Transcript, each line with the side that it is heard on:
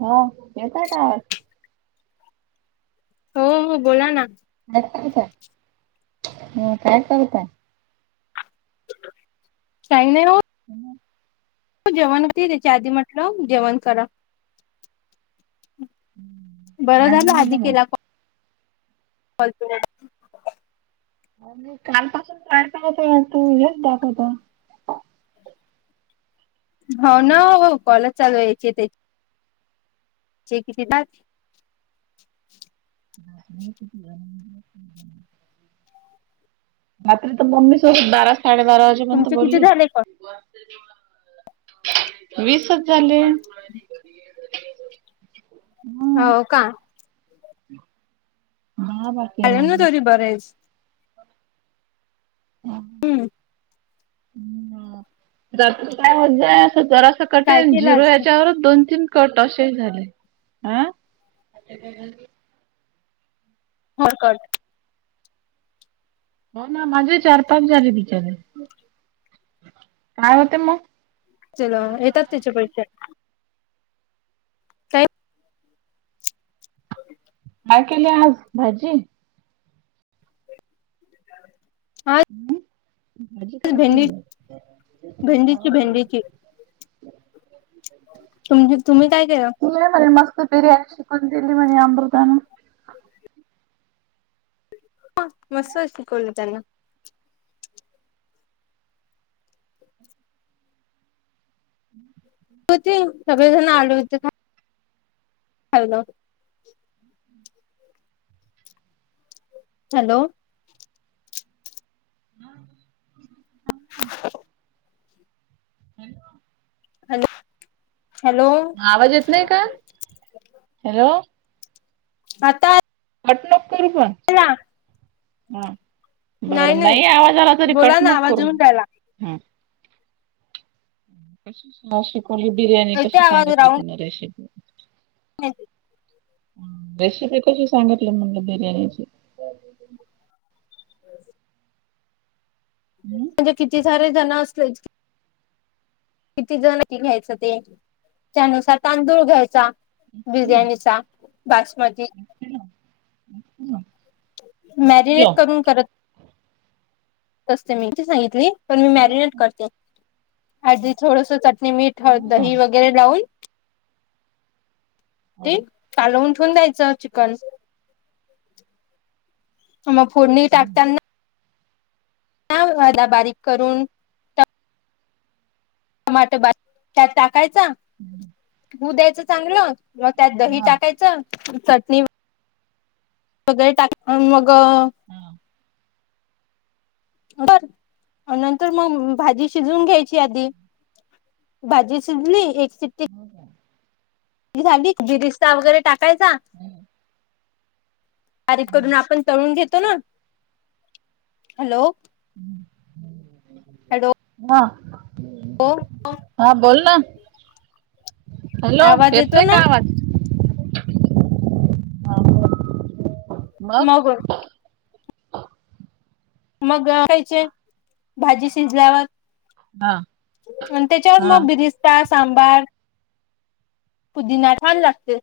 right: हो येतोय का आवाज.
left: हो हो बोला ना.
right: काय करताय अ काय करताय.
left: काही नाही ओ.
right: ह ह
left: त जेवण होती त्याच्या आधी म्हटलं जेवण करा. बरं
right: काय
left: झालं आधी
right: बनवलं मग?
left: केला कॉ कॉल परत.
right: मी कालपसून ट्राय करतोय तू यच दाखवत.
left: हो ना ओ कॉलेच चालू आहे याचे त्या. चे किती तास.
right: [unintelligible] रात्री तर मम्मी सोबत बारा साडे बारा वाजे पर्यंत
left: तुमचे किती
right: बोलले.
left: झाले कॉल
right: वीसच झाले. ह.
left: हो का?
right: हा बर.
left: आले ना तरी बरेच. हम्म.
right: ऊ आ रात्री काय होतय अस जरास
left: काय
right: कठीण
left: केलं
right: झीरो
left: आज
right: याच्यावरच दोन तीन कट अशे झाले अ.
left: होय कट.
right: हो ना माझेही चार पाच झाले बिचारे काय होते मग.
left: चलो येतात त्याचे पैसे. काय. [unintelligible]
right: काय केली आज भाजी.
left: [unintelligible]
right: भाजी काय
left: भेंडी
right: केली
left: भेंडीची
right: हो का.
left: तुमची तुम्ही काय केलं.
right: तुला म्हणे मस्त बिर्याणी शिकून दिली म्हणे अमृताान.
left: ह मस्त शिकवल त्यांन.
right: [unintelligible]
left: [unintelligible] हॅलो.
right: हम् हॅल
left: हॅल हॅलो
right: आवाज येत नाही का हॅलो
left: आता
right: [unintelligible]
left: आला
right: बर नाही आवाज आला तरी कट
left: बोला
right: नको
left: ना आवाज
right: करू
left: येऊन राहिला
right: ह. कशी म शिकवली बिर्याणी
left: येते
right: कशी
left: आवाज
right: सांगितली
left: राऊंड
right: तीन रेसिपी.
left: [unintelligible]
right: रेसिपी कशी सांगितली म्हणलं बिर्याणीची. हम्म.
left: म्हणजे किती सारे जण असले किती जण घ्यायचं ते, त्यानुसार तांदूळ घ्यायचा बिर्याणीचा बासमती
right: ह [unintelligible]
left: मॅरिनेट करून करत असते मी, किती सांगितली? पण मी मॅरिनेट करते, आधी थोडस चटणी मीठ
right: का?
left: दही वगैर रे लावून, ते कालउन ठेवून द्यायचं चिकन मग फोडणी टाकताना [unintelligible] झाला बारीक करून टमाट बारीक त्यात टाकायचा
right: हम्म.
left: हू द्यायचं चांगलं, मग त्यात दही
right: हा
left: टाकायचं चटणी वगैरे टाक मग
right: हन.
left: [unintelligible] नंतर मग भाजी शिजवून घ्यायची आधी. भाजी शिजली, एक सिट्टी
right: [inaudible]
left: झाली बिरिस्ता वगैरे टाकायचा, बारीक करून आपण तळून घेतो ना, हॅलो? हॅलो
right: [unintelligible] हा. [unintelligible] हा बोल ना हॅलो?
left: आवाज
right: येत
left: येतो
right: नाही
left: ना
right: का आवाज? हो [unintelligible]
left: मग [unintelligible] मग [unintelligible] ख्यायचे, भाजी शिजल्यावर
right: हा
left: म त्याच्यावरच
right: हा.
left: मग बिरिस्ता सांबार पुदिना छान लागतय.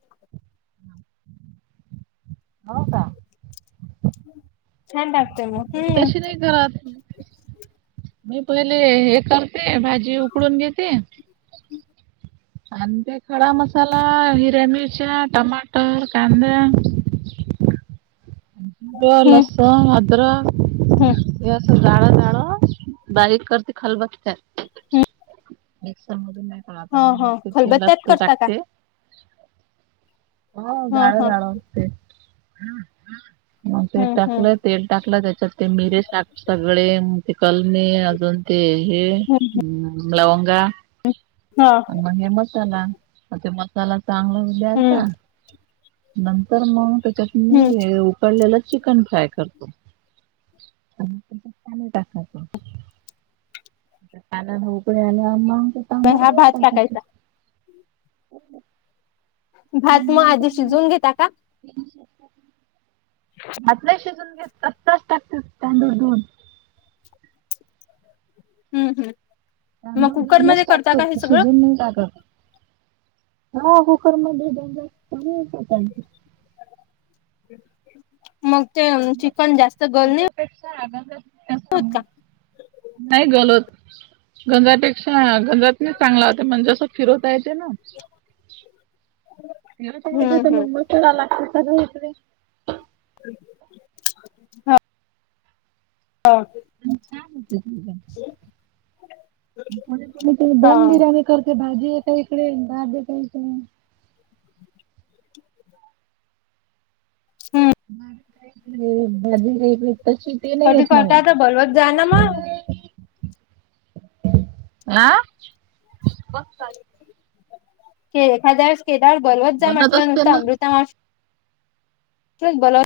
right: हो का?
left: छान लागते मग
right: मी
left: हम्म
right: तशी नाही करत मी पहिले हे करते, भाजी उकडून घेते अं ते खडा मसाला, हिरव्या मिरच्या, टमाटर, कांदा [unintelligible]
left: हम्म
right: लसण, अद्रक
left: हम्म
right: या अस जाळ जाळ बारीक करते खलबत्त्यात. म मध नाही कत
left: हा
right: आणि मग
left: हा
right: ते तेलात
left: खलबत्त्यात
right: ते
left: करता का
right: टाकते. हो
left: हा हा
right: जाळ-जाळ असते. मग ते
left: हम्म हम्म
right: टाकलं, तेल टाकलं त्याच्यात ते मिरे साक सगळेग ते कलणे अजून ते हे
left: हम्म
right: ह् लवंगा
left: हा.
right: मग हे मसाला, अशे मसाला सांगळून
left: हम्म
right: घ्यायचा. नंतर मग त्याच्यात
left: हम्म.
right: पडलेलं चिकन फ्राय करतो आणि त्याच्यात पाणी टाकायचं. त्या पाण्याला उकळी आल्यावर मग
left: म
right: तांबड
left: हा
right: धुवून
left: भात
right: टाकायचे
left: टाकायचा.
right: आणि
left: भात म
right: नंतर
left: आधी
right: मग
left: शिजवून घेता का?
right: भात नई शिजून घेत, कच्चाच टाकते तांदूळ धून
left: हम्म हम्म. मग
right: तांदूळ धूनच
left: कुकरमध्ये करता का
right: टाकतो,
left: हे सगळं
right: शिजून नाही टाकत. हा कुकरमध्ये [unintelligible]
left: मग ते चिकन जास्त गल नाही होत का?
right: नाही गलत. गंजापेक्षा गंजात नीच चांगला होता म्हणजे आसं फिरवता येतेना.
left: ह [unintelligible]
right: मका हो मस्त जा लागते सगळी इकडे
left: हा. हो [unintelligible]
right: छान होते दम बिर्याणी करते भाजी इकडे भात बी करते.
left: हम्म.
right: भाजी वेगळी तशी ती नाही येत मला.
left: आता बोलवत जान मग.
right: हां..
left: के एखाद्या वेळेस केल्यावर बोलवत जा
right: बनत
left: म्हटलं
right: असते
left: नुसतं
right: ना
left: अमृता मावशी लाच बोलवत.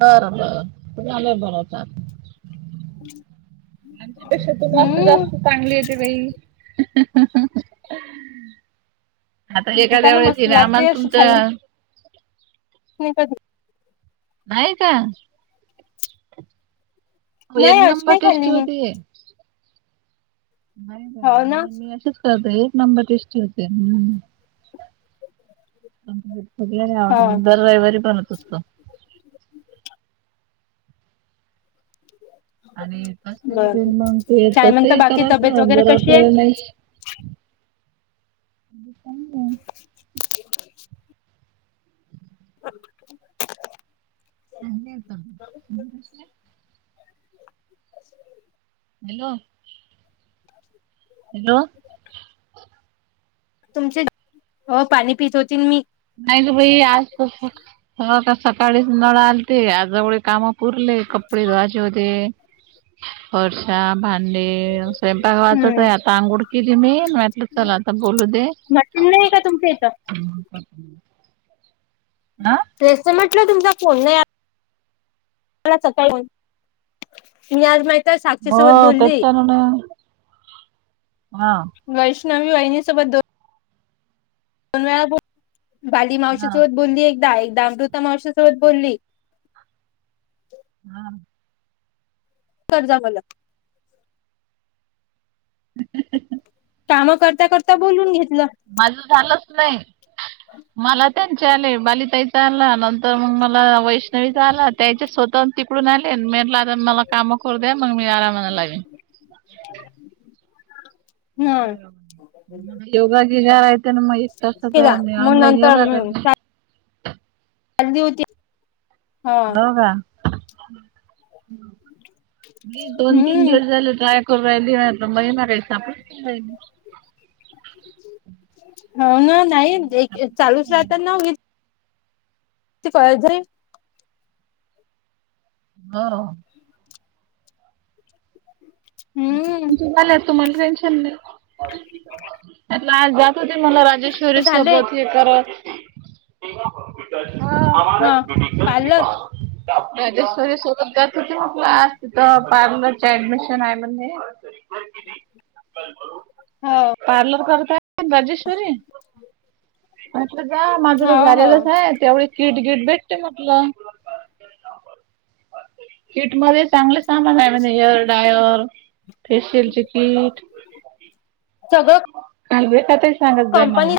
right: बर बर तुम्हला बोलवता. आच्यापेक्षा तुम्हालाच तर
left: हम्म
right: जास्त चांगली येते बाई. आता एखाद्या
left: त्यांना
right: वेळेस
left: मस्त
right: येणार
left: लागते
right: तुमचं.
left: काय कधी?
right: आहे का एक
left: नाही अशी
right: नंबर
left: नाही खाल्ली
right: टेस्टी
left: मी
right: होते. का
left: हो ना.
right: आम्ही मी अशीच करते एक नंबर टेस्ट होते. हम्म. सगळ्याला
left: हो
right: आवडते मी दर रविवारी बनवत असतो. आणि
left: बर
right: मग
left: काय म्हणता
right: तसही
left: बाकी तब्येत
right: करायचं
left: वगैरे
right: जर
left: कशी आहे
right: आपल्याला नाही. आजून काही नाही. ह [unintelligible]
left: ह [unintelligible]
right: हस [unintelligible]
left: अ [unintelligible]
right: हॅलो. हॅलो.
left: तुमचे हो पाणी पित होतील मी.
right: नाही बाई आज कस सकाळीच नळ आलते आज एवढी काम पूरले कपडे धुवाचे होते फरश्या भां भांडे स्वयंपाक व्हायचंच
left: हम्म
right: आहे आता अंघोळ केली मी म्हणटलं चल आता बोलू दे
left: नाही का तुमच्या इथं?
right: ह का [unintelligible]
left: तेच म्हटलं तुमचा फोन नाही मला सकाळी मी आज माहि
right: हो तेच तर म्हणून हा.
left: वैष्णवी वहिणी सोबत दो दोन वेळा बो बाली मावशीसोबत बोलली एकदा, एकदा अमृता मावशीसोबत बोलली.
right: हा.
left: कर जा मला.
right: ह [unintelligible]
left: काम करता, करता बोलून घेतलं.
right: माझ झालंच नाही मला त्यांचे आले बालिताईचा आला तर मग मला वैष्णवीचा आला त्याच्या स्वतः तिकडून आले मी म्हंटल मला कामं करू द्या मग मी आराम लावीन.
left: हम्म्
right: योगा विचारायचं ना मग एक तासाच
left: केला मग
right: ऑनलाईन
left: नंतर
right: योगा करते
left: गर्दी होती. ह
right: बघा. मी दोन तीन
left: हम्म
right: दिवस झाले ट्रा करून राहीली [unintelligible]
left: हो ना नाही एक एक चालूच राहता ना. ति [unintelligible] जरी
right: घरो
left: हम्म
right: त तुमला टेन्शन नाही. आज जात होते. मला
left: ते
right: किशोरी
left: झाले
right: सोबत हे करा. हा आ आमारा
left: हा
right: क्रिटिकल कि
left: पार्लर
right: बा राजेश्वरी सोबत जात होते कुठे पार्लरचा ऍडमिशन आहे म्हणे
left: हो
right: पार्लर करताय? कोण राजेश्वरी म्हटलं जा. माझं तर
left: हो हो
right: झालेलंच आहे त्यावेळी. किट गिट भेटतं म्हटलं. किट मध्ये चांगलं- सामान आहे म्हण हेअर डायर फेशियलचे कीट.
left: सगळं
right: काल रेखाताई सांगत जाय मला.
left: कंपनी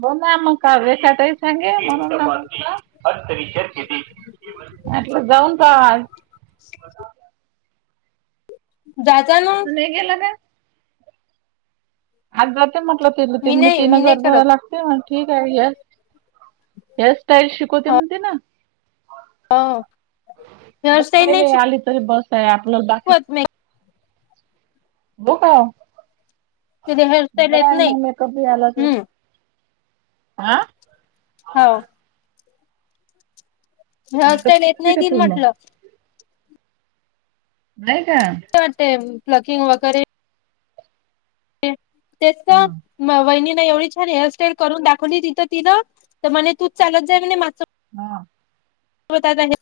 right: बघा मग काव्यासाठी. ते सांगेल म्हणून [unintelligible] जाऊन पहा
left: जा. जा‌. ना
right: ते गेल काय आज जाते म्हटलं कि
left: मी
right: ते
left: नाही
right: तीन
left: मी नाही
right: हजार भराय
left: करत
right: लागतय ते ठीक आहे. ह हअर स्टाईल शिकवते म्हणते ना.
left: अ..
right: जास्त वेळ तर आली तरी बस. आपल बाकी.
left: शिकवत
right: बोका
left: हेअरस्टाईल
right: बर
left: येत
right: आहे.
left: नाही
right: मग मेकअपी आला तर.
left: हम्म
right: आ..
left: हो.
right: मेकअप
left: हेअस्टाईल येत
right: शिकवते
left: नाही
right: का
left: तील
right: पूर्ण
left: म्हटलं.
right: नाही का?
left: वाटते प्लकिंग वगैरे तेच तर
right: हा
left: वहिनी ना एवढी छान हेअरस्टाईल. करून दाखवली तिथं तिनं तर म्हणे तूच चालत जाई म्हणे मा-
right: हा
left: ओ दादा घ्या.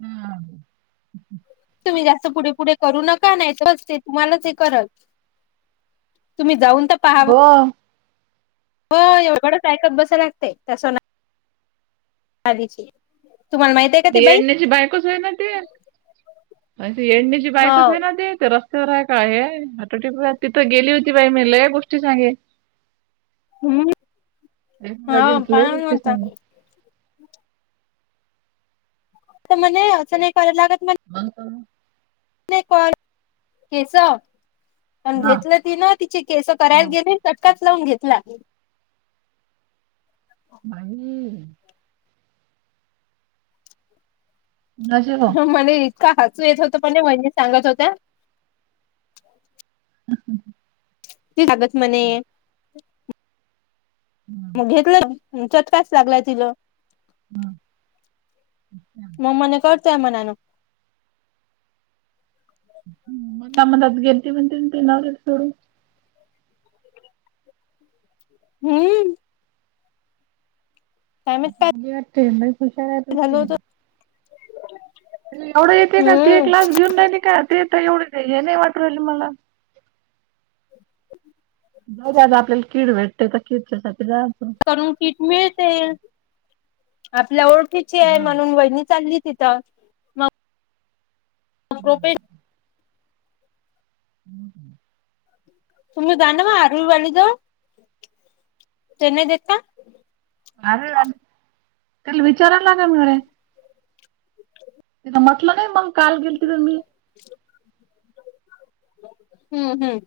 right: हम् हम‌् हम‌्
left: तुम्ही जास्त पुढे पुढे करू नका. नाही तर ते तुम्हालाच हे करल. तुम्ही जाऊन तर पहावं
right: बोल
left: हो. एवढच ऐकत बस लागते. तसं- आधीची तुम्हाला नाईत
right: ते येडण्याची बायकोचं हाय ना ते म्हट येडण्याची
left: हो
right: बायकच आहे ना ते ते रस्ते य काय आहे आटोटी तिथं गेली होती बाई मी लय गोष्टी सांगे
left: हम्म
right: मला
left: हो
right: गेल तुला
left: पान
right: गोष्टी
left: होता
right: सांग
left: तर म्हणे. अस नाही कराय लागत मग-
right: बघ करु.
left: नाही क केस पण
right: हा
left: घेतलं ती ना तिची केस करायला
right: हा
left: गेली. चटकाच लावून घेतला.
right: बाईईई कुणाशी गं?
left: मला इतका हसू येत होत पण वैणी सांगत होत्या.
right: हम् हम्.
left: त सगत म्हणे.
right: हम्.
left: मग घेतलं चटकास लागलाय तिला म मने करतोय मनान
right: मंदा मंदात गेलती ना म्हणते ते नवऱ्याला सोडून
left: हम्म. काय माहित काय?
right: ते लय हुशारच
left: झालं
right: दिसते.
left: होत
right: एवढं येते का ते
left: हम्म
right: क्लास घेऊन राहि का ते तर एवढे हे नाही वाटरले मला जउदया आपल्याला कीड भेटते तर कीडच्यासाठी जाचो.
left: कडून किट मिळत्ये आपल्या ओळखीची आहे
right: हां.
left: म्हणून वहिनी चालली. तर प्रोपे
right: [unintelligible] [inaudible]
left: तुमही जाणव आरवी वाली जवळ ते नाही देत काय?
right: आर्वी वाली तिले विचारावं लागेल गड्या तिथं म्हटलं नाही मग काल गेल तिथ मी
left: हम्म हम्म.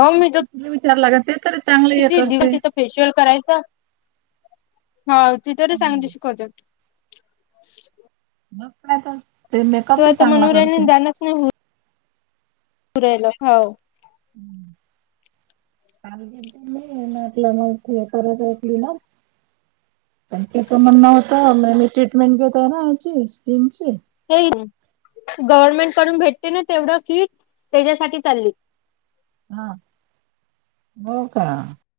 left: हो मी त [inaudible]
right: विचारावा लागेल ते तरी चांगलं
left: कि
right: हे
left: ज दि
right: करते.
left: तिथं फेशियल करायच हो ति तरी
right: हं.
left: चांगली शिकवते.
right: बघ काय तर ते मेकअप बी चांगला करते.
left: ह ह. पुरायला हा.
right: हं [unintelligible] मी नाटलं मग हे करत ऐली ना. का तो म्हण नव्हतं म मी ट्रीटमेंट घेतोय ना याची स्कीम ची
left: हे गव्हर्नमेंट करडून भेटते ना तेवढं कीट त्याच्यासाठी चालली.
right: हा हो का?